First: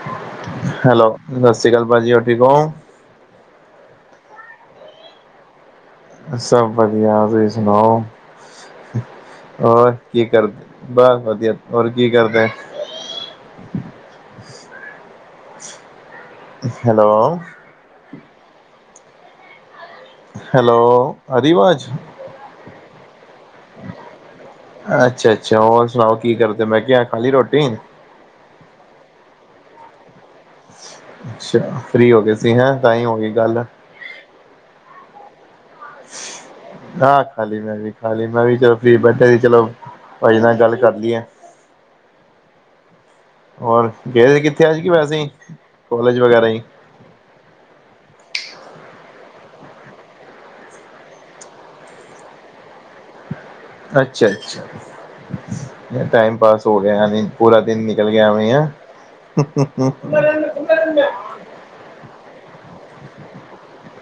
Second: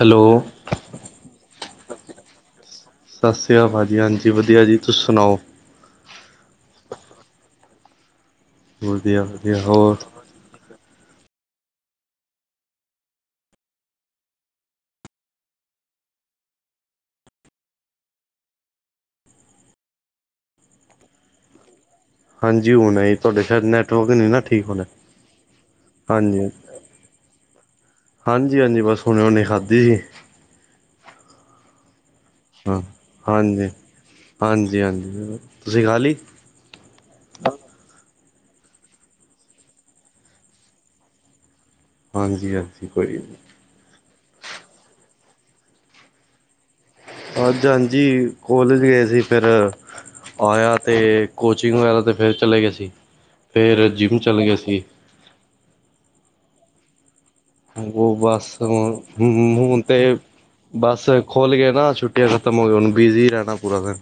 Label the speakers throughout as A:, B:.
A: Hello
B: hello, ਸਤਿ ਸ੍ਰੀ ਅਕਾਲ, ਭਾਜੀ ਹੋਰ ਠੀਕ ਹੋ?
A: ਸਤਿ ਸ਼੍ਰੀ ਅਕਾਲ ਭਾਅ ਜੀ ਹਾਂਜੀ ਵਧੀਆ ਜੀ, ਤੁਸੀ ਸੁਣਾਓ?
B: ਸਭ ਵਧੀਆ, ਤੁਸੀਂ ਸੁਣਾਓ
A: ਵਧੀਆ ਵਧੀਆ
B: ਹੋਰ ਕੀ ਕਰਦੇ ਬਸ ਵਧੀਆ ਹੋਰ ਕੀ ਕਰਦੇ। ਹੈਲੋ। ਹੈਲੋ, ਆ ਰਹੀ ਅਵਾਜ਼?
A: ਹਾਂਜੀ ਹੁਣੇ। ਤੁਹਾਡੇ ਸ਼ਾਇਦ ਨੈਟਵਰਕ ਨਹੀਂ ਨਾ ਠੀਕ ਹੋਣਾ
B: ਅੱਛਾ ਅੱਛਾ ਹੋਰ ਸੁਣਾਓ ਕੀ
A: ਹਾਂਜੀ।
B: ਕਰਦੇ ਮੈਂ ਕਿਹਾ ਖਾਲੀ ਰੋਟੀ
A: ਹਾਂਜੀ, ਹਾਂਜੀ ਬਸ ਹੁਣੇ ਹੁਣੇ ਖਾਧੀ ਸੀ।
B: [unintelligible] ਅੱਛਾ ਫ੍ਰਰੀ ਹੋ ਗਏ। ਸੀ ਹੈਂ
A: ਹਾਂ,
B: ਤਾਂ ਹੀ ਹੋ ਗਈ ਗੱਲ
A: ਹਾਂਜੀ-ਹਾਂਜੀ-ਹਾਂਜੀ, ਤੁਸੀਂ ਖਾ ਲਈ?
B: ਹਾਂ ਖਾਲੀ ਮੈਂ ਵੀ ਖਾਲੀ ਮੈਂ ਵੀ ਜਦੋਂ ਫ੍ਰੀ ਬੈਠਾ ਸੀ, ਚਲੋ। ਭਾਜੀ ਨਾਲ ਗੱਲ ਕਰ ਲਈਏ।
A: ਹਾਂਜੀ-ਹਾਂਜੀ ਕੋਈ ਨਹੀਂ।
B: ਹੋਰ ਗਏ ਸੀ, ਕਿੱਥੇ ਅੱਜ ਕੀ ਹੋਇਆ ਸੀ, ਕੋਲੇਜ ਵਗੈਰਾ ਹੀ।
A: ਅੱਜ ਹਾਂਜੀ ਕੋਲੇਜ ਗਏ ਸੀ ਫਿਰ। ਆਇਆ ਤੇ ਕੋਚਿੰਗ ਵਗੈਰਾ ਤੇ ਫਿਰ ਚਲੇ ਗਏ ਸੀ, ਫੇਰ ਜਿੰਮ
B: ਅੱਛਾ
A: ਚਲੇ ਗਏ
B: ਅੱਛਾ
A: ਸੀ।
B: ਟਾਈਮ ਪਾਸ ਹੋ ਗਿਆ ਐਵੀਂ। ਪੂਰਾ ਦਿਨ ਨਿਕਲ
A: ਉਹ
B: ਗਿਆ
A: ਬਸ
B: ਐਵੀਂ ਹੈ।
A: ਹੁਣ ਖੋਲ੍ਹ ਗਏ ਨਾ ਛੁੱਟੀਆਂ ਖਤਮ ਹੋ ਗਿਆਂ, ਹੁਣ ਬਿਜੀ ਨਾ ਪੂਰਾ ਦਿਨ।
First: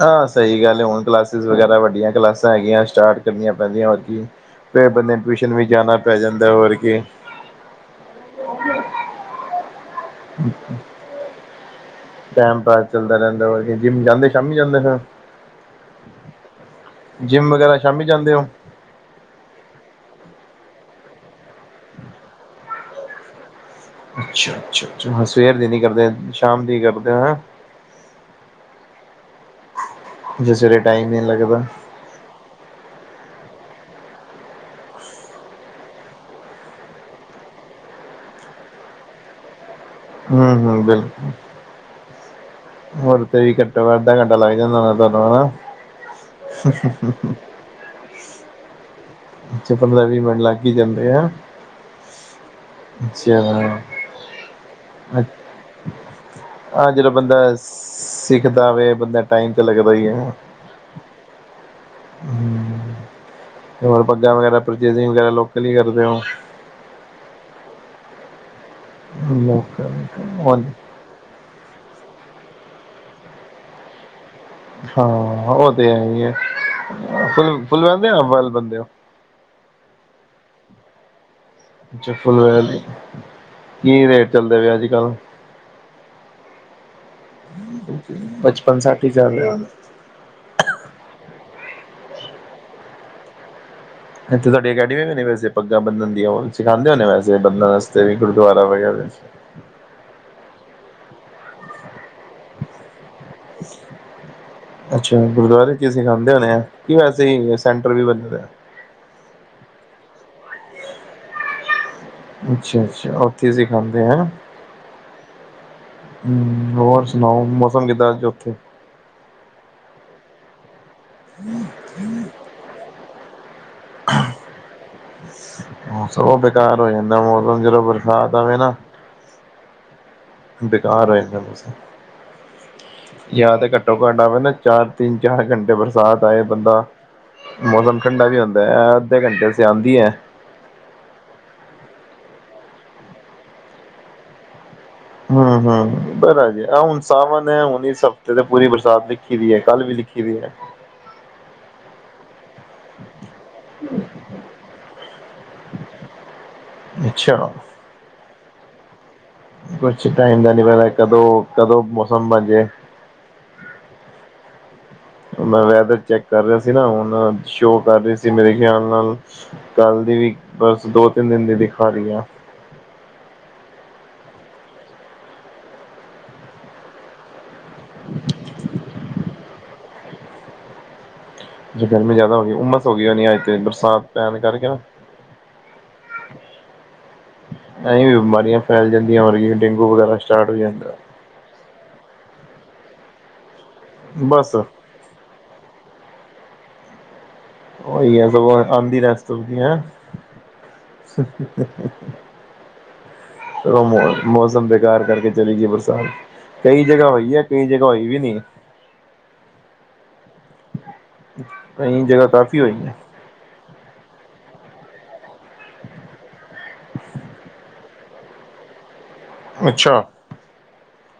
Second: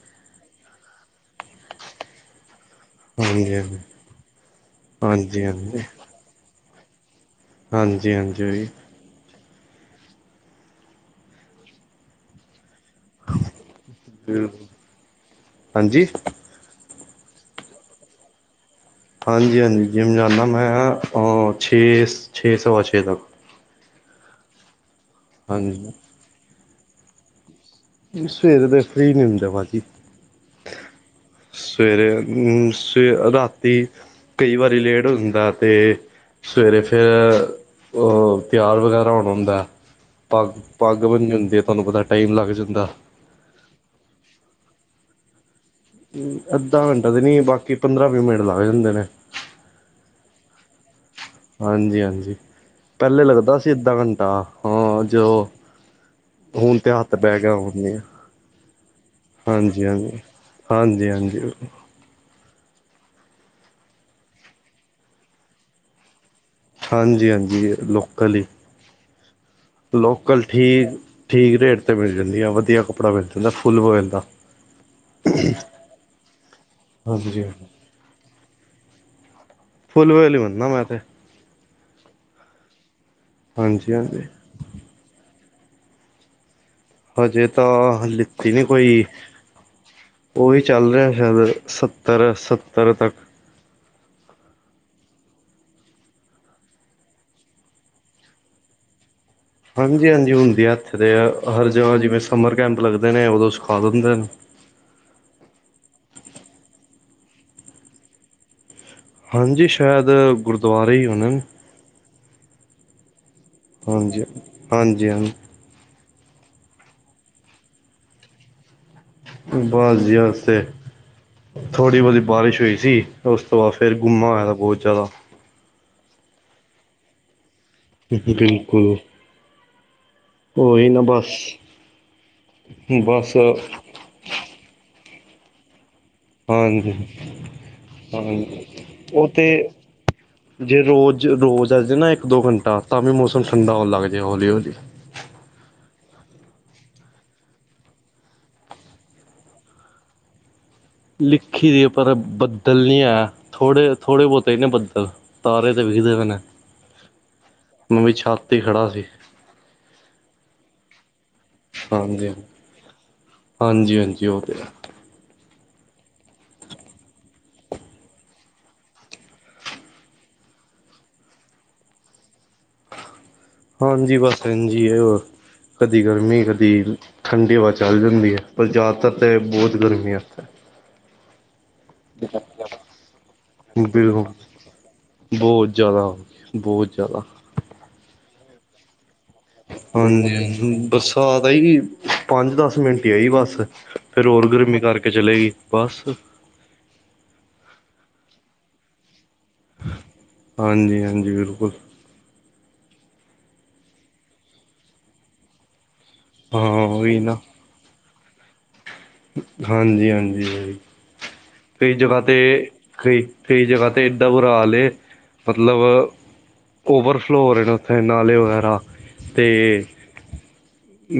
B: ਹਾਂ ਸਹੀ ਗੱਲ ਹੈ, ਹੁਣ ਕਲਾਸਿਸ ਵਗੈਰਾ ਵੱਡੀਆਂ ਕਲਾਸਾਂ ਹੈਗੀਆਂ। ਸਟਾਟ ਕਰਨੀਆਂ
A: ਹਾਂਜੀ ਹਾਂਜੀ
B: ਪੈਂਦੀਆਂ ਹੋਰ ਕਿ, ਫਿਰ ਬੰਦੇ ਨੂੰ
A: ਹਾਂਜੀ ਹਾਂਜੀ
B: ਟਿਊਸ਼ਨ ਵੀ ਜਾਣਾ ਪੈ ਜਾਂਦਾ ਹੋਰ ਕਿ।
A: ਹਾਂਜੀ-ਹਾਂਜੀ,
B: [unintelligible] ਟੈਮ ਪਾਸ ਚੱਲਦਾ ਰਹਿੰਦਾ ਵਲਕੀ, ਜਿੰਮ ਜਾਂਦੇ ਸ਼ਾਮੀ ਜਾਂਦੇ ਫਿਰ?
A: ਹਾਂਜੀ
B: ਜਿੰਮ ਵਗੈਰਾ ਸ਼ਾਮੀ ਜਾਂਦੇ ਹੋ?
A: ਹਾਂਜੀ- ਹਾਂਜੀ। ਜਿੰਮ ਜਾਂਦਾ ਮੈਂ ਛੇ- ਛੇ ਸਵਾ ਛੇ ਤੱਕ।
B: ਅੱਛਾ-ਅੱਛਾ-ਅੱਛਾ ਹਾ ਸਵੇਰ ਦੀ ਨੀ ਕਰਦੇ,
A: ਹਾਂਜੀ
B: ਸ਼ਾਮ ਦੀ ਕਰਦੇ ਹੋ ਅਹਾ?
A: ਸਵੇਰੇ ਦੇ ਫ੍ਰਰੀ ਨੀ ਹੁੰਦੇ ਭਾਜੀ,
B: ਜੇ ਸਵੇਰੇ ਟਾਈਮ ਨੀ ਲੱਗਦਾ
A: ਸਵੇਰੇ ਹੂੰ ਸੇ ਰਾਤੀ ਕਈ ਵਾਰੀ ਲੇਟ ਹੋ ਜਾਂਦਾ, ਤੇ ਸਵੇਰੇ ਫੇਰ, ਉਹ ਤਿਆਰ ਵਗੈਰਾ ਹੋਣਾ ਹੁੰਦਾ ਏ। ਪਾਗ,
B: ਹੂੰ ਹੂੰ
A: ਪਾਗ
B: ਬਿਲਕੁਲ
A: ਬਣਨੀ ਜਾਂਦੀ ਏ, ਤੁਹਾਨੂੰ ਪਤਾ ਟਾਈਮ ਲੱਗ ਜਂ
B: ਹੋਰ ਤੇ ਵੀ ਘੱਟੋ ਘੱ ਅੱਧਾ ਘੰਟਾ ਲੱਗ ਜਾਂਦਾ ਹੋਣਾ ਤੁਹਾਨੂੰ ਹੈਨਾ?
A: ਅੱਧਾ ਕੰਟਾ ਤੇ ਨੀ, ਬਾਕੀ ਪੰਦਰਾਂ ਵੀਹ ਮਿੰਟ ਲੱਗ ਜਾਂਦੇ ਨੇ।
B: ਅੱਛਾ ਪੰਦਰਾਂ ਵੀਹ ਮਿੰਟ ਲੱਗ ਹੀ ਜਾਂਦੇ ਆ।
A: ਹਾਂਜੀ-ਹਾਂਜੀ, ਪੈਲੇ
B: ਅੱਛਾ
A: ਲੱਗਦਾ ਸੀ ਅੱਧਾ ਘੰਟਾ, ਹਾਂ ਜੋ ਹੁਣ
B: ਹਾਂ
A: ਤੇ
B: ਜਦੋਂ
A: ਹਾਥ
B: ਬੰਦਾ
A: ਬਹਿ ਗਿਆ ਹੋਣੀਆ,
B: ਸਿੱਖਦਾ ਵੇ ਬੰਦਾ ਟਾਈਮ ਤੇ ਲੱਗਦਾ ਹੀ
A: ਹਾਂਜੀ-ਹਾਂਜੀ। ਹਾਂਜੀ-ਹਾਂਜੀ।
B: ਹੂੰ, ਹੋਰ ਪੱਗਾਂ ਵਗੈਰਾ ਪਰਚੇਜਿੰਗ ਵਗੈਰਾ ਲੋਕਲ ਈ ਕਰਦੇ ਔ?
A: ਹਾਂਜੀ-ਹਾਂਜੀ ਏ ਲੋਕਲ ਈ।
B: ਹੈ ਲੋ
A: ਲੋਕਲ ਠੀਕ, ਠੀਕ ਰੇਟ ਤੇ ਮਿਲ ਜਾਂਦੀ ਆ, ਵਧੀਆ ਕੱਪੜਾ ਮਿਲ ਜਾਂਦਾ ਫੁੱਲ ਵੈਲ ਦਾ।
B: ਹਾਂ ਉਹ ਤੇ ਹੈ ਈ ਏ,
A: ਹਾਂਜੀ
B: ਫੁੱਲ-ਫੁੱਲ ਵੈ ਬੰਦੇ ਔ ਹਾਫ ਵਾਲ ਬੰਦੇ ਹੋ?
A: ਫੁਲ ਵੈਲ ਈ ਬਣਨਾ ਮੈਂ ਤੇ।
B: ਅੱਛਾ ਫੁਲ ਵੈਲ ਦੀ,
A: ਹਾਂਜੀ
B: ਕੀ
A: ਹਾਂਜੀ
B: ਰੇਟ ਚੱਲਦੇ ਪਏ ਅੱਜ ਕੱਲ?
A: ਹਜੇ ਤਾਂ, ਲਿੱਤੀ ਨੀ
B: ਸੱਠ
A: ਕੋਈ।
B: ਹੀ ਚੱਲ ਰਿਹਾ
A: ਉਹੀ ਚੱਲ ਰਿਹਾ ਸ਼ੈਦ ਸੱਤਰ, ਸੱਤਰ ਤੱਕ।
B: ਏਥੇ ਤੁਹਾਡੀ ਅਕੈਡਮੀ ਵੀ ਨ ਵੈਸੇ ਪੱਗਾਂ ਬਦਣ ਦੀਆਂ, ਉਹ ਸਿਖਾਉਦੇ ਹੋ ਵੈਸੇ ਬਦਣ ਆਸਤੇ ਵੀ ਗੁਰਦੁਆਰਾ ਵਗੈਰਾ ਚ?
A: ਹਾਂਜੀ-ਹਾਂਜੀ ਹੁੰਦੀ ਆ ਏਥੇ ਦੇ ਆ ਹਰ ਜਗ੍ਹਾ ਜਿਵੇਂ ਸਮਰ ਕੈਂਪ ਲੱਗਦੇ ਨੇ, ਉਦੋਂ ਸਿਖਾ ਦਿੰਦੇ ਨੇ।
B: ਅੱਛਾ, ਗੁਰਦੁਆਰੇ ਚ' ਅ ਐ ਸੀਂਖਾਂਦੇ ਹੋਣੇ, ਹੈ ਕੀ ਵੈਸੇ ਹੀ ਸੈਂਟਰ ਵੀ ਬ
A: ਹਾਂਜੀ ਸ਼ੈਦ ਗੁਰਦੁਆਰੇ ਹੀ ਉਨਣ।
B: ਅੱਛਾ-ਅੱਛਾ।
A: ਹਾਂਜੀ, ਹਾਂਜੀ ਹਾਂ।
B: ਹੂੰ ਹੋਰ ਸੁਣਾਓ ਮੌਸਮ ਕਿੱਦਾਂ ਅੱਜ ਔਥੇ?
A: ਬਾਸ ਜੀ ਅੱਜ ਤੇ, ਥੋੜ੍ਹੀ ਬੌਤੀ ਬਾਰਿਸ਼ ਹੋਈ ਸੀ। ਉਸ ਤੋਂ ਬਾਅਦ ਫੇਰ ਗੁੰਮਾ ਹੋਇਆ ਦਾ ਬੌਤ ਜ਼ਿਆਦਾ।
B: ਹਾਂ ਸਗੋਂ ਉਹ, ਬੇਕਾਰ ਹੋ ਜਾਂਦਾ। ਮੌਸਮ ਜਦੋਂ
A: [unintelligible]
B: ਬਰਸਾਤ ਆਵੇ ਨਾ
A: ਬਿਲਕੁਲ। ਉਹੀ ਨਾ
B: ਬੇਕਾਰ ਹੇਗਾ
A: ਬਸ
B: ਅੱਜ ਦਾ ਮੌਸਮ
A: ਬਸ
B: ਯਾਦ ਘਰ ਟਕਾ ਢਾਬਾ ਨਾ ਚਾਰ, ਤਿੰਨ-ਚਾਰ ਘੰਟੇ ਬਰਸਾਤ ਤਾਂ ਇਹ ਬੰਦਾ
A: ਹਾਂਜੀ
B: ਮੌਸਮ ਠੰਡਾ ਵੀ ਹੁੰਦਾ
A: ਹਾਂਜੀ
B: ਐ। ਅੱਧੇ
A: ਉਹ ਤੇ
B: ਘੰਟੇ ਆਉਂਦੀ ਐ।
A: ਜੇ ਰੋਜ਼-ਰੋਜ਼ ਆਜੇ ਨਾ, ਇੱਕ-ਦੋ ਘੰਟਾ ਤਾਂ ਵੀ ਮੌਸਮ ਠੰਡਾ ਹੋਣ ਲੱਗ ਜੇ, ਹੌਲੀ-ਹੌਲੀ।
B: ਹਮ-ਹਮ, ਬੜਾ ਜੀ ਆਹ ਹੁਣ ਸਾਵਨ ਐ, ਹੁਣ ਇਸ ਹਫ਼ਤੇ ਤੇ ਪੂਰੀ ਬਰਸਾਤ ਲਿਖੀ ਦੀ ਐ। ਕੱਲ੍ਹ ਵੀ ਲਿਖੀ ਕਿਵੇਂ ਐ
A: ਲਿਖੀ ਦੀ ਆਪਾਂ ਤਾਂ ਬੱਦਲ ਨੀ ਆਇਆ। ਥੋੜੇ-ਥੋੜੇ ਬੌਤੇ ਈ ਨੇ ਬੱਦਲ, ਤਾਰੇ ਤੇ ਵਿਖਦੇ ਪਏ ਨੇ।
B: ਅੱਛਾ!
A: ਮੈ ਵੀ ਛੱਤ ਤੇ ਖੜਾ ਸੀ।
B: ਕੁੱਛ ਟਾਈਮ ਦਾ ਨੀ ਪਤਾ ਕਦੋਂ, ਕਦੋਂ ਮੌਸਮ ਬਣ ਜੇ।
A: ਹਾਂਜੀ-ਹਾਂਜੀ, ਉਹ ਤੇ ਹੈ।
B: ਮੈਂ ਵੈਦਰ ਚੈਕ ਕਰ ਰਿਹਾ ਸੀ। ਨਾ ਹੁਣ ਸ਼ੋ ਕਰ ਰਹੀ ਸੀ। ਮੇਰੇ ਖਿਆਲ ਨਾਲ ਕੱਲ੍ਹ ਦੀ ਵੀ ਬਸ ਦੋ ਤਿੰਨ ਦਿਨ ਦੀ ਦਿਖਾ ਰਹੀ ਆ।
A: ਹਾਂਜੀ ਬਸ ਇਜੀ ਹੈ ਕਦੀ ਗਰਮੀ ਕਦੀ, ਠੰਡੀ ਹਵਾ ਚੱਲ ਜਾਂਦੀ ਹੈ, ਪਰ ਜ਼ਿਆਦਾਤਰ ਤੇ ਬਹੁਤ ਗਰਮੀ ਹੈ ਇੱਥੇ
B: ਜ ਗਰਮੀ ਜ਼ਿਆਦਾ ਹੋ ਗਈ, ਉਮਸ ਹੋ ਗਈ ਯਾਨੀ ਅਜ ਤੇ ਬਰਸਾਤ
A: ਬਿਲਕੁਲ
B: ਪੈਣ ਕਰਕੇ ਨਾ।
A: ਬਹੁਤ ਜਿਆਦਾ ਬਹੁਤ ਜਿਆਦਾ।
B: ਐਵੀ ਬਿਮਾਰੀਆਂ ਫੈਲ ਜਾਂਦੀਆਂ, ਵਰਗੀਆਂ ਡੇਂਗੂ ਵਗੈਰਾ ਸਟਾਰਟ ਹੋ ਜਾਂਦਾ।
A: ਘਾ ਤਾਂ ਆਈ ਪੰਜ ਦਸ ਮਿੰਟ ਹੀ ਆਈ ਬੱਸ ਫਿਰ ਹੋਰ
B: ਬਸ
A: ਗਰਮੀ ਕਰਕੇ ਚਲੇ ਗਈ। ਬਸ,
B: ਉਹੀ ਆ ਸ ਆਉਂਦੀ ਰਸ ਹੈਂ।
A: ਹਾਂਜੀ ਹਾਂਜੀ ਬਿਲਕੁਲ
B: ਮੌਸਮ ਬੇਕਾਰ ਕਰਕੇ ਚਲੀ ਗਈ ਬਰਸਾਤ
A: ਹਾਂ
B: ਕਈ ਜਗ੍ਹਾ
A: ਉਹੀ
B: ਹੋਈ
A: ਨਾ
B: ਹੈ ਕਈ ਜਗ੍ਹਾ ਹੋਈ ਵੀ ਨੀ
A: ਹਾਂਜੀ ਹਾਂਜੀ ਕਈ ਜਗ੍ਹਾ ਤੇ
B: ਕਾਫ਼ੀ ਹੋਈ ਹੈ
A: ਕਈ ਕਈ ਜਗ੍ਹਾ ਤੇ ਏਡਾ ਬੁਰਾ ਹਾਲ ਹੈ ਮਤਲਬ ਓਵਰਫਲੋਰ ਨੇ ਉੱਥੇ ਨਾਲੇ ਵਗੈਰਾ ਤੇ,
B: ਅੱਛਾ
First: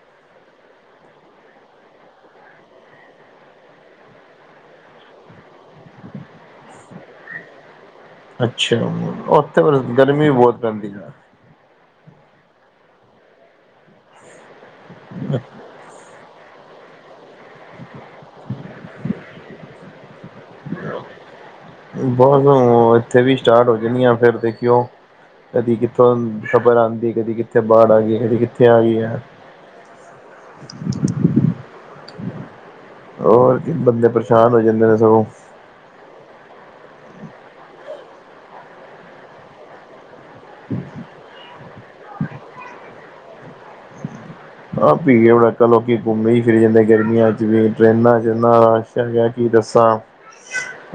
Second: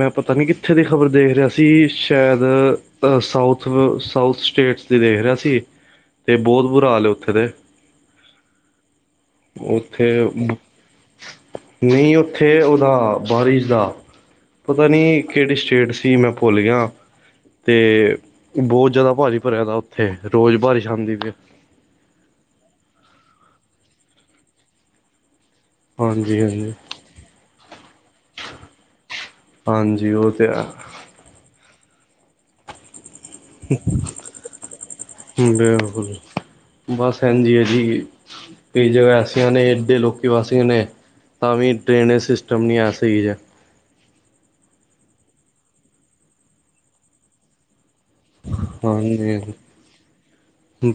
A: ਮੈਂ ਪਤਾ ਨੀ ਕਿੱਥੇ ਦੀ ਖ਼ਬਰ ਦੇਖ ਰਿਹਾ ਸੀ ਸ਼ਾਇਦ ਸਾਊਥ ਸਾਊਥ ਸਟੇਟ ਦੇਖ ਰਿਹਾ ਸੀ ਤੇ ਬਹੁਤ ਬੁਰਾ ਹਾਲ ਉੱਥੇ ਦੇ
B: ਅੱਛਾ, ਉੱਥੇ ਗਰਮੀ ਵੀ ਬਹੁਤ ਪੈਂਦੀ ਯਾ।
A: ਨਹੀਂ ਉੱਥੇ ਉਹਦਾ ਬਾਰਿਸ਼ ਦਾ ਪਤਾ ਨੀ ਕਿਹੜੀ ਸਟੇਟ ਸੀ ਮੈਂ ਭੁੱਲ ਗਿਆ ਤੇ ਬਹੁਤ ਜ਼ਿਆਦਾ ਭਾਰੀ ਭਰਿਆ ਤਾ ਉੱਥੇ ਰੋਜ਼ ਬਾਰਿਸ਼ ਆਉਂਦੀ ਪਇਆ
B: ਬਸ ਇੱਥੇ ਵੀ ਸਟਾਰਟ ਹੋ ਜਾਣੀ ਆ ਫਿਰ ਦੇਖਿਓ ਕਦੀ ਕਿੱਥੋਂ
A: ਹਾਂਜੀ ਹਾਂਜੀ
B: ਖਬਰ ਆਉਂਦੀ ਕਦੀ ਕਿੱਥੇ ਬਾੜ ਆਈ ਕਦੀ ਕਿੱਥੇ ਆਈ ਹੈ
A: ਹਾਂਜੀ ਉਹ ਤਾਂ ਹੈ
B: ਹੋਰ ਬੰਦੇ ਪਰੇਸ਼ਾਨ ਹੋ ਜਾਂਦੇ ਨੇ ਸਗੋਂ
A: ਬਿਲਕੁਲ ਬਸ ਹਜੀ ਹੈ ਜੀ ਕਈ ਜਗ੍ਹਾ ਐਸੀਆਂ ਨੇ ਏਡੇ ਲੋਕ ਕਿ ਬਸ ਨੇ ਤਾਂ ਵੀ ਡਰੇਨਜ [unintelligible] ਸਿਸਟਮ ਨਹੀਂ ਹੈ ਸਹੀ ਜਯਾ
B: ਹਾਂਜੀ ਜਦੋ ਆਪਾ ਲੋਕੀ ਘੁੰਮੇ ਫਿਰਨ ਜਾਂਦੇ ਗਰਮੀਆਂ ਚ ਵੀ ਟ੍ਰੇਨਾਂ ਚ ਜਿੰਨਾ ਰਾਸ਼ ਹੈਗਾ
A: ਹਾਂਜੀ
B: ਕੀ ਦੱਸਾਂ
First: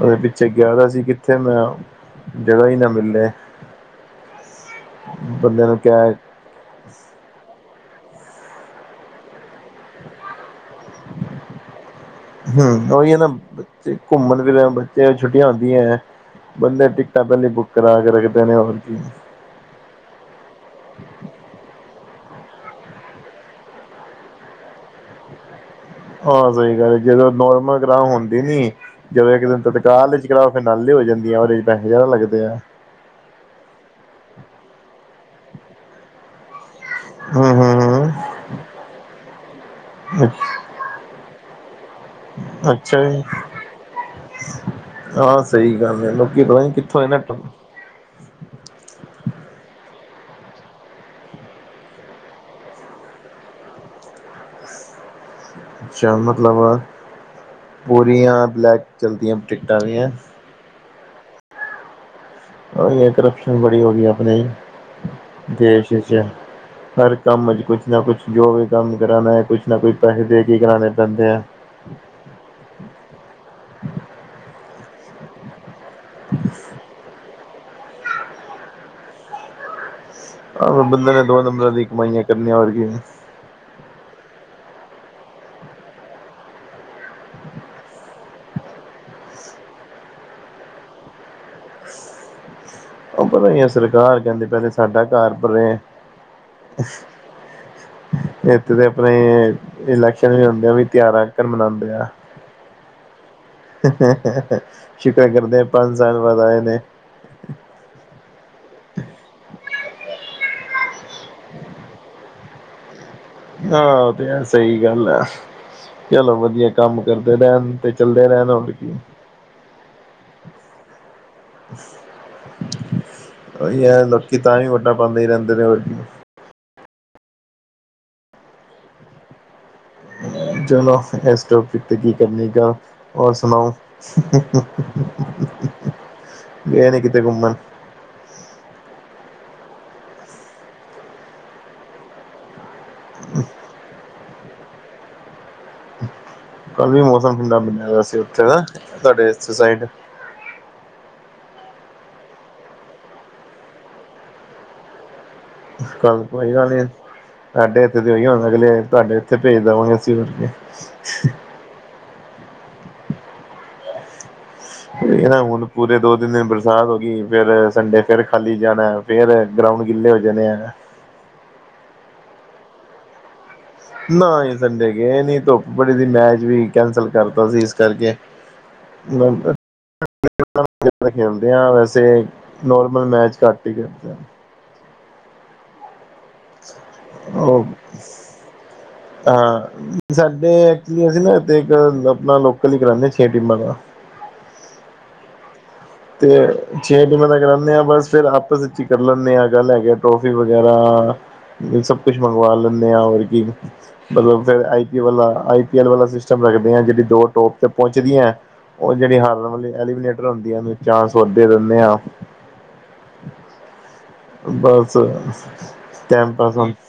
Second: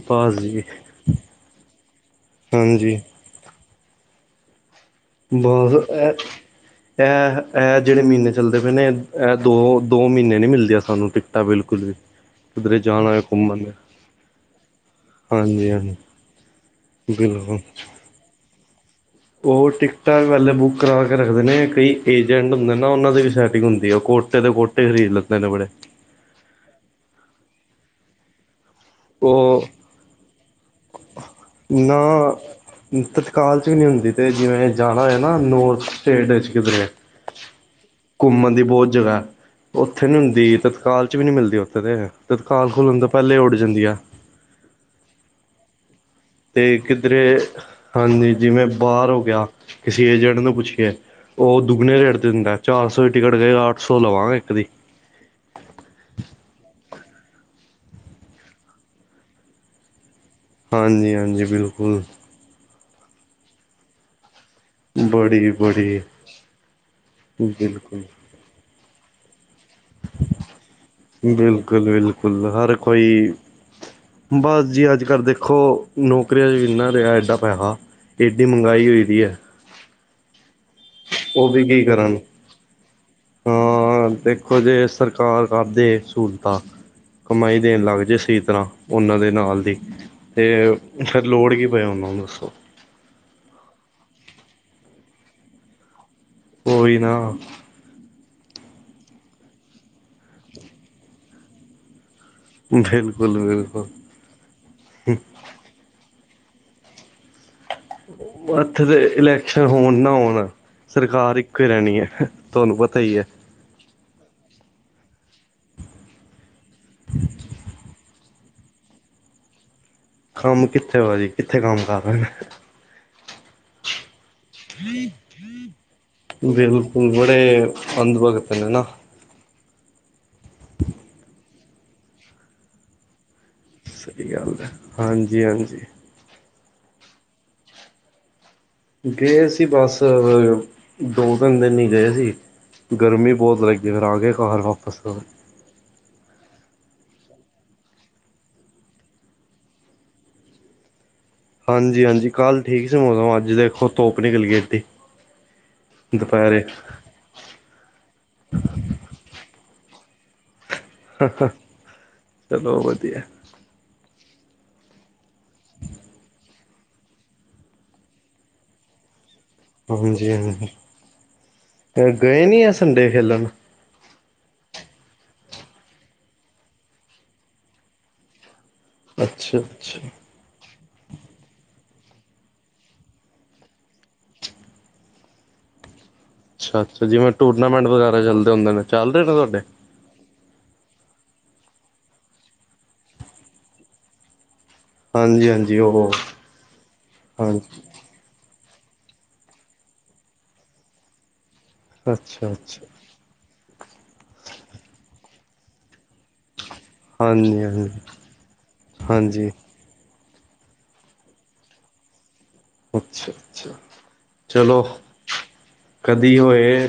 B: ਉਹਦੇ ਪਿੱਛੇ
A: ਜੀ
B: ਗਿਆ ਤਾਂ ਸੀ ਕਿੱਥੇ ਮੈਂ ਜ੍ਗ ਹੀ ਨਾ
A: ਹਾਂਜੀ
B: ਮਿਲੇ ਬੰਦੇ
A: ਬਸ
B: ਨੂੰ
A: ਅ
B: ਕਹਿ
A: ਇਹ ਇਹ ਜਿਹੜੇ ਮਹੀਨੇ ਚੱਲਦੇ ਪਏ ਨੇ ਇਹ ਦੋ ਦੋ ਮਹੀਨੇ ਨੀ ਮਿਲਦੇ ਤੁਾਨੂੰ ਟਿਕਤਾ ਬਿਲਕੁਲ ਵੀ ਕਿਧਰੇ
B: ਹਮ
A: ਜਾਣਾ
B: ਉਹੀ ਹੈ
A: ਹੋਏ
B: ਨਾ
A: ਘੁੰਮਣ
B: ਬੇ ਘੁੰਮਣ ਫਿਰਨ ਬੱਚਿਆਂ ਛੁੱਟੀਆਂ
A: ਹਾਂਜੀ
B: ਆਉਂਦੀਆਂ
A: ਹਾਂਜੀ
B: ਹੈ ਬੰਦੇ ਟਿਕਟਾਂ ਪਹਿਲਾਂ
A: ਬਿਲਕੁਲ
B: ਬੁੱਕ ਕਰਾ ਕੇ ਰੱਖਦੇ ਨੇ ਹੋਰ ਕੀ
A: ਉਹ ਟਿਕਟਾਂ ਵੀ ਪਹਿਲੇ ਬੁੱਕ ਕਰਾ ਕੇ ਰੱਖਦੇ ਨੇ ਕਈ ਏਜੰਟ ਹੁੰਦੇ ਨਾ ਉਹਨਾਂ ਦੀ ਵੀ ਸੈਟਿੰਗ ਹੁੰਦੀ ਹੈ ਉਹ ਕੋਟੇ ਦੇ ਕੋਟ ੇਰੀ ਲੈ ਬੜੇ
B: ਹਾਂ ਸਹੀ ਗੱਲ ਹੈ ਜਦੋਂ ਨੋਰਮਲ ਗ੍ਰਾਹ ਹੁੰਦੀ ਨੀ ਜਦੋਂ
A: ਉਹ
B: ਕਿਸੇ ਚਾਹ ਚਚਾਓ ਫਿਰ ਨਾਲੇ ਹੋ ਜਾਂਦੇ
A: ਨਾ ਤਤਕਾਲ 'ਚ ਵੀ ਨਹੀਂ ਹੁੰਦੀ ਅਤੇ ਜਿਵੇਂ ਜਾਣਾ ਹੋਆ ਨਾ ਨੌਰਥ ਸਟੇਟ ਵਿੱਚ ਕਿਧਰੇ
B: ਹਮ ਹਮ
A: ਘੁੰਮਣ ਦੀ ਬਹੁਤ ਜਗ੍ਹਾ ਉੱਥੇ ਨੀ ਹੁੰਦੀ ਤਤਕਾਲ ਚ ਵੀ ਨੀ ਮਿਲਦੀ ਉੱਥੇ ਤੇ ਤਤਕਾਲ ਖੁੱਲਣ
B: ਅੱਛਾ
A: ਤੋਂ
B: ਜੀ
A: ਪਹਿਲੇ ਉੱਡ ਜਾਂਦੀ ਆ
B: ਹਾਂ ਸਹੀ ਗੱਲ ਹੈ ਲੋਕੀ ਪਤਾ ਨੀ
A: ਤੇ
B: ਕਿੱਥੋਂ
A: ਕਿੱਧਰੇ
B: [unintelligible]
A: ਹਾਂਜੀ ਜਿਵੇਂ ਬਾਹਰ ਹੋ ਗਿਆ ਕਿਸੇ ਏਜੰਟ ਨੂੰ ਪੁੱਛ ਕੇ ਉਹ ਦੁੱਗਣੇ ਰੇਟ ਤੇ ਦਿੰਦਾ ਚਾਰ ਸੌ ਦੀ ਟਿਕਟ ਕਏ ਅੱਠ ਸੌ ਲਵਾਂਗੇ ਇੱਕ ਦੀ
B: ਅੱਛਾ ਮਤਲਬ ਪੂਰੀਆਂ ਬਲੈਕ ਚਲਦੀਆਂ ਟਿਕਟਾਂ ਵੀਆਂ
A: ਹਾਂਜੀ ਹਾਂਜੀ ਬਿਲਕੁਲ
B: ਉਹੀ ਹੈ ਕਰਪਸ਼ਨ ਬੜੀ ਹੋ ਗਈ ਆਪਣੇ ਹੀ
A: ਬੜੀ
B: ਦੇਸ਼
A: ਬੜੀ
B: ਵਿਚ ਹਰ ਕੰਮ ਚ ਕੁਛ ਨਾ
A: ਬਿਲਕੁਲ
B: ਕੁਛ ਜੋ ਵੀ ਕੰਮ ਕਰਾਣਾ ਕੁਛ ਨਾ ਕੁਛ ਪੈਸੇ ਦੇ ਕੇ ਕਰਉਣੇ ਪੈਂਦੇ ਹੈ।
A: ਬਿਲਕੁਲ, ਬਿਲਕੁਲ ਹਰ ਕੋਈ ਬਸ ਜੀ ਅੱਜ ਕੱਲ ਦੇਖੋ। ਨੌਕਰੀਆਂ 'ਚ ਇੰਨਾ ਰਿਹਾ ਐਡਾ ਪੈਸਾ ਐਡੀ ਮਹਿੰਗਾਈ ਹੋ ਦੀ ਹੈ।
B: ਆਹੋ ਬੰਦੇ ਨੇ ਦੋ
A: ਉਹ ਵੀ
B: ਨੰਬਰਾਂ
A: ਕੀ
B: ਦੀਆਂ
A: ਕਰਨ
B: ਕਮਾਈਆਂ ਕਰਨੀਆਂ ਹੋਰ ਕੀ
A: ਹਾਂ ਦੇਖੋ ਜੇ ਸਰਕਾਰ ਕਰਦੇ ਸਹੂਲਤਾਂ ਕਮਾਈ ਦੇਣ ਲੱਗ ਜਏ ਸਹੀ ਤਰ੍ਹਾਂ ਉਹਨਾਂ ਦੇ ਨਾਲ ਦੀ ਤੇ ਫਿਰ ਲੋੜ ਕੀ ਪਿਆ ਉਹਨਾ ਨੂੰ ਦੱਸੋ?
B: ਉਹ ਭਤਾ ਸਰਕਾਰ ਕਹਿੰਦੇ ਪਹਲੇ ਸਾਡਾ ਘਰ ਭਰੇ
A: ਉਹੀ ਨਾ
B: ਇੱਥੇ ਤੇ ਆਪਣੇ ਇਲੈਕਸ਼ਨ ਵੀ ਹੁੰਦੇ ਆ ਵੀ ਤਿਉਹਾਰਾ ਫਿਰ ਵਿਚ ਮਨਾਉਂਦੇ ਆ।
A: ਬਿਲਕੁਲ, ਬਿਲਕੁਲ।
B: ਸ਼ਟਾ ਕਰਦੇ ਹ ਪੰਜ ਸਾਲ ਬਾਅਦ ਆਏ ਨ
A: ਇੱਥੇ ਦੇ ਇਲੈਕਸ਼ਨ ਹੋਣ ਨਾ ਹੋਣ ਸਰਕਾਰ ਇੱਕੋ ਹੀ ਰਹਿਣੀ ਹੈ ਤੁਹਾਨੂੰ ਪਤਾ ਹੀ ਹੈ।
B: ਹਾਂ ਉਹ ਤੇ ਹੈ ਸਹੀ ਗੱਲ ਆ ਚਲੋ ਵਧੀਆ ਕੰਮ ਕਰਦੇ ਰਹਿਣ ਤੇ ਚੱਲ ਤੇ ਰਹਿਣਾ ਹੋਰ ਕੀ
A: ਕੰਮ ਕਿੱਥੇ ਹੋ ਜੀ ਕਿੱਥੇ ਕੰਮ ਕਰ ਰਹੇ ਨੇ
B: ਹੀ ਲੋਕੀ ਤਾਂ ਵੀ ਵੋਟਾਂ ਪਾਉਂਦੇ ਹੀ ਰਹਿੰਦੇ ਨੇ
A: ਬਿਲਕੁਲ ਬੜੇ ਅੰਦਰੋ ਗਤੇ ਨਾ
B: ਜੋ ਨਾ ਇਸ ਟੋਪਿਕ ਤ ਕੀ ਕਰਨ ਕ ਹੋਰ ਸੁਣਾਓ
A: ਸਹੀ ਗੱਲ ਹੈ ਹਾਂਜੀ ਹਾਂਜੀ
B: ਗਏ ਨੀ ਕਿਤੇ ਘੁੰਮਣ?
A: ਗਏ ਸੀ ਬਸ ਦੋ ਤਿੰਨ ਦਿਨ ਹੀ ਗਏ ਸੀ। ਗਰਮੀ ਬਹੁਤ ਲੱਗੀ ਫਿਰ ਆ ਗਏ ਘਰ ਵਾਪਸ
B: ਕੱਲ ਵੀ ਮੌਸਮ ਠੰਡਾ ਬਣਿਆ ਸੀ ਉੱਥੇ ਦਾ ਤੁਹਾਡੇ ਇਸ ਸਾਈਡ
A: ਹਾਂਜੀ, ਹਾਂਜੀ ਕੱਲ੍ਹ ਠੀਕ ਸੀ ਮੌਸਮ ਅੱਜ ਦੇਖੋ ਧੁੱਪ ਨਿਕਲ ਗਈ ਇੱਡੀ
B: ਕੱਲ ਕੋਈ ਗਲ ਨਹੀ ਸਾਡੇ ਇੱਥੇ ਤੇ ਉਹੀ ਹਦਾ ਅਗਲੇ ਤੁਹਾਡੇ ਇੱਥੇ ਭੇਜ ਦੇ ਹੋਗੇ ਅਸੀਂ ਹੁਨੇ
A: ਚਲੋ ਵਧੀਆ।
B: ਇਹ ਨਾ ਹੁਣ ਪੂਰੇ ਦੋ ਤਨ ਦਿਨ ਬਰਸਾਤ ਹੋ ਗਈ ਫੇਿਰ ਸੰਡੇ ਫੇਿਰ ਖਾਲੀ ਜਾਣਾ। ਫੇਰ ਗਰਾੳਡ
A: ਹਾਂਜੀ, ਹਾਂਜੀ ਗਏ ਨੀ ਆ ਸੰਡੇ ਖੇਲਣ
B: ਨਾ ਹੀ ਸੰਡੇ ਗਏ ਨੀ ਧੁੱਪ ਬੜੀ ਸੀ। ਮੈਚ ਵੀ ਕੈਂਸਲ ਕਰ ਦਿਤਾ ਸੀ ਇਸ ਕਰਕੇ [unintelligible]
A: ਅੱਛਾ ਅੱਛਾ
B: ਖੇਡਦੇ ਹ ਵੈਸੇ ਨੋਰਮਲ ਮੈਚ ਘੱਟ ਹੀ ਖੇਡਦੇ ਆ।
A: ਅੱਛਾ ਅੱਛਾ ਜਿਵੇਂ
B: ਉਹ
A: ਟੂਰਨਾਮੈਂਟ ਵਗੈਰਾ ਚੱਲਦੇ ਹੁੰਦੇ ਨੇ ਚੱਲ ਰਹੇ ਨੇ ਤੁਹਾਡੇ।
B: ਹਾ ਸਾਡੇ ਐਕਚੁਲੀ ਅਸੀਂ ਨਾ ਇੱਥੇ ਇੱਕ ਆਪਣਾ ਲੋਕਲ ਹੀ ਕਰਾਉਂਦੇ ਹਾਂ ਛੇ ਟੀਮਾਂ ਦਾ।
A: ਹਾਂਜੀ, ਹਾਂਜੀ। ਉਹ
B: ਤੇ ਛੇ ਦਿਨਾ ਤਾਂ ਕਰਾਦੇ
A: ਹਾਂਜੀ
B: ਹਾਂ ਬਸ ਫਿਰ ਆਪਸ ਚ ਕਰ ਲੈਂਦੇ ਹਾਂ ਕੱਲ੍ਹ ਹੈਗੇ ਟਰੋਫੀ ਵਗੈਰਾ ਸਬ ਕੁਛ
A: ਅੱਛਾ
B: ਮੰਗਵਾ
A: ਅੱਛਾ
B: ਲੈਂਦੇ ਆਾਂ ਹੋਰ ਕੀ ਮਤਲਬ ਫਿਰ ਆਈ ਪੀ ਵਾਲਾ ਆਈ ਪੀ ਐਲ ਵਾਲਾ ਸਟਮ ਰੱਖਦੇ ਹ ਜਿਹੜੀ ਦੋ ਟੋਪ
A: ਹਾਂਜੀ
B: ਤੇ
A: ਹਾਂਜੀ
B: ਪਹੁੰਚਦੀਆਂ ਉਹ ਜਿਹੜੀ ਹਾਰਨ
A: ਹਾਂਜੀ
B: ਵਾਲੀ ਐਲੀਮੀਨੇਟਰ ਹੁੰਦੀਆਂ ਨੇ ਚਾਸ ਵੱਧਦੈ ਰਹਿਦੇ ਆ।
A: ਅੱਛਾ, ਅੱਛਾ ਚਲੋ
B: ਬਸ ਟਾਈਮ
A: ਕਦੀ
B: ਪਾਸ
A: ਹੋਏ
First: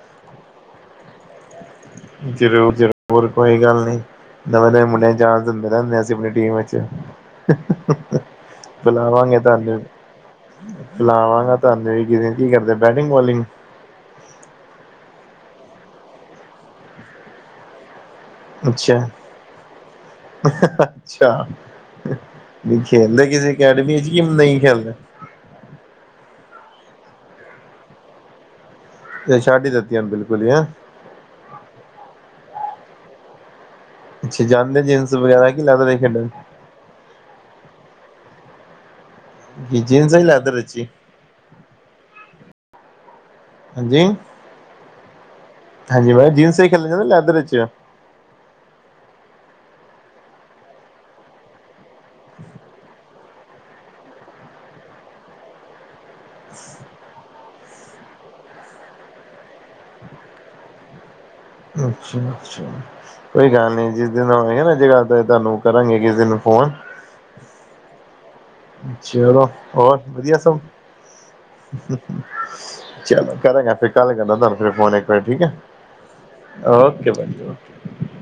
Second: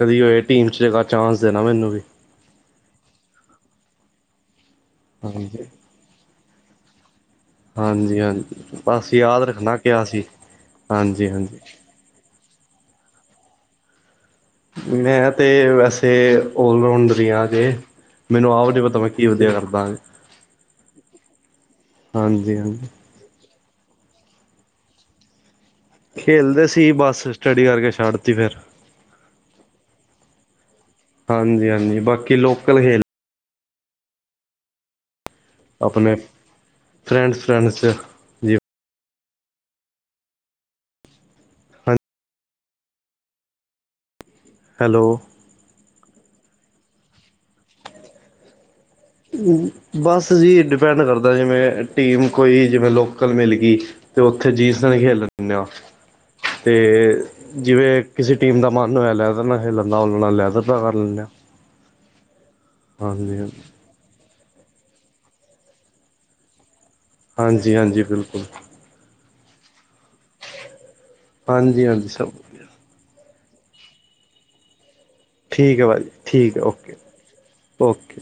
A: ਕਦੀ ਹੋਏ ਟੀਮ ਚ ਜਗਾ ਚਾਂਸ ਦੇਣਾ ਮੈਨੂੰ ਵੀ
B: ਜ਼ਰੂਰ, ਜ਼ਰੂਰ ਕੋਈ ਗੱਲ ਨੀ ਨਵੇਂ, ਨਵੇਂ ਮੁੰਡੇ ਚਾਸ
A: ਹਾਂਜੀ,
B: ਦਿੰਦੇ ਰਹਿੰਦੇ ਅਸੀਂ ਆਪਣੀ ਟੀਮ ਵਿਚ
A: ਹਾਂਜੀ, ਹਾਂਜੀ ਬਸ
B: ਬੁਲਾਵਾਂਗੇ
A: ਯਾਦ ਰੱਖਣਾ
B: ਤੁਹਾਨੂੰ
A: ਕਿਆ ਸੀ। ਹਾਂਜੀ,
B: ਲਾਵਾਂਗਾ
A: ਹਾਂਜੀ
B: ਤੁਹਨੂੰ ਵੀ ਕੀ ਕਰਦੇ ਬੈਟਿੰਗ ਬੋਲਿੰਗ
A: ਮੈਂ ਤੇ ਵੈਸੇ ਆਲ ਰਾਊਂਡਰ ਹੀ ਹਾਂ ਅਜੇ ਮੈਨੂੰ ਆਹ ਨੀ
B: ਅੱਛਾ
A: ਪਤਾ ਮੈਂ ਕੀ ਵਧੀਆ ਕਰਦਾ। ਹਾਂਜੀ,
B: ਨਹੀਂ
A: ਹਾਂਜੀ
B: ਖੇਲਦੇ ਕਿਸੇ ਅਕੈਡਮੀ ਚ ਕਿ ਨਹੀਂ ਖੇਲਦਾ।
A: ਖੇਲਦੇ ਸੀ ਬਸ ਸਟੱਡੀ ਕਰਕੇ ਛੱਡ ਤ ਫੇਰ
B: ਇਹ ਛਾਡੀ ਦਿੱਤੀਆਂ ਬਿਲਕੁਲ ਹੀ ਹੈ।
A: ਹਾਂਜੀ, ਹਾਂਜੀ ਬਾਕੀ ਲੋਕਲ ਖੇਲ
B: ਅੱਛਾ ਜਾਂਦੇ ਜੀਮਸ ਵਗੈਰਾ ਕਿ ਲੈਦਰ ਹੀ
A: ਆਪਣੇ
B: ਖੇਡਣ
A: ਫਰੈਂਡਸ, ਫਰੈਂਡਸ ਚ ਜੀ
B: ਜੀਨਸ ਹੀ ਲਿਆਦਰੀ ਇਚ ਹੀ
A: ਹਾਂਜੀ।
B: ਹਾਂਜੀ
A: ਹੈਲੋ
B: ਹਾਂਜੀ ਬ ਜੀਨਸ ਹੀ ਖੇਲਣ ਜਾਂਦਾ ਲੈਦਰ ਚ
A: ਬਸ ਜੀ ਡਿਪੈਂਡ ਕਰਦਾ, ਜਿਵੇਂ ਟੀਮ ਕੋਈ ਜਿਵੇਂ ਲੋਕ ਕਲ ਮਿਲ ਗਈ ਤੇ ਉੱਥੇ ਜਿਸ ਦਿਨ ਖੇਲ ਲੈਂ ਆ ਤੇ ਜਿਵੇਂ ਕਿਸੇ ਟੀਮ ਦਾ ਮਨ ਹੋਇਆ, ਲੈਦਰ ਨਾਲ ਖੇਲਣ ਦਾ ਉਲਣਾ ਲੈਦਰ ਨਾਲ ਕਰ ਲੈਂਦੇ ਹਾ
B: ਅੱਛਾ, ਅੱਛਾ ਕੋਈ
A: ਹਾਂਜੀ
B: ਗੱਲ ਨੀ ਜੀ। ਕਿਸ ਦਿ ਨਾ ਜਿੜਾ ਤੁਹਾਨੂੰ ਕਰਾਂਗੇ ਕਿਸੇ ਦਿਨ ਫੋਨ [unintelligible]
A: ਹਾਂਜੀ, ਹਾਂਜੀ ਬਿਲਕੁਲ।
B: ਚਲੋ, ਹੋਰ ਵਧੀਆ ਸਭ
A: ਹਾਂਜੀ ਹਾਂਜੀ ਸਭ
B: ਚਲੋ, ਕਰਾਂਗਾ ਫਿਰ ਕੱਲ ਕਰਨਾ ਤੁਹਾਨੂੰ ਫਿਰ ਫੋਨ ਇੱਕ ਵਾਰੀ ਠੀਕ ਹੈ, ਓਕੇ ਭਾਜੀ ਜੀ ਓਕੇ।
A: ਓਕੇ।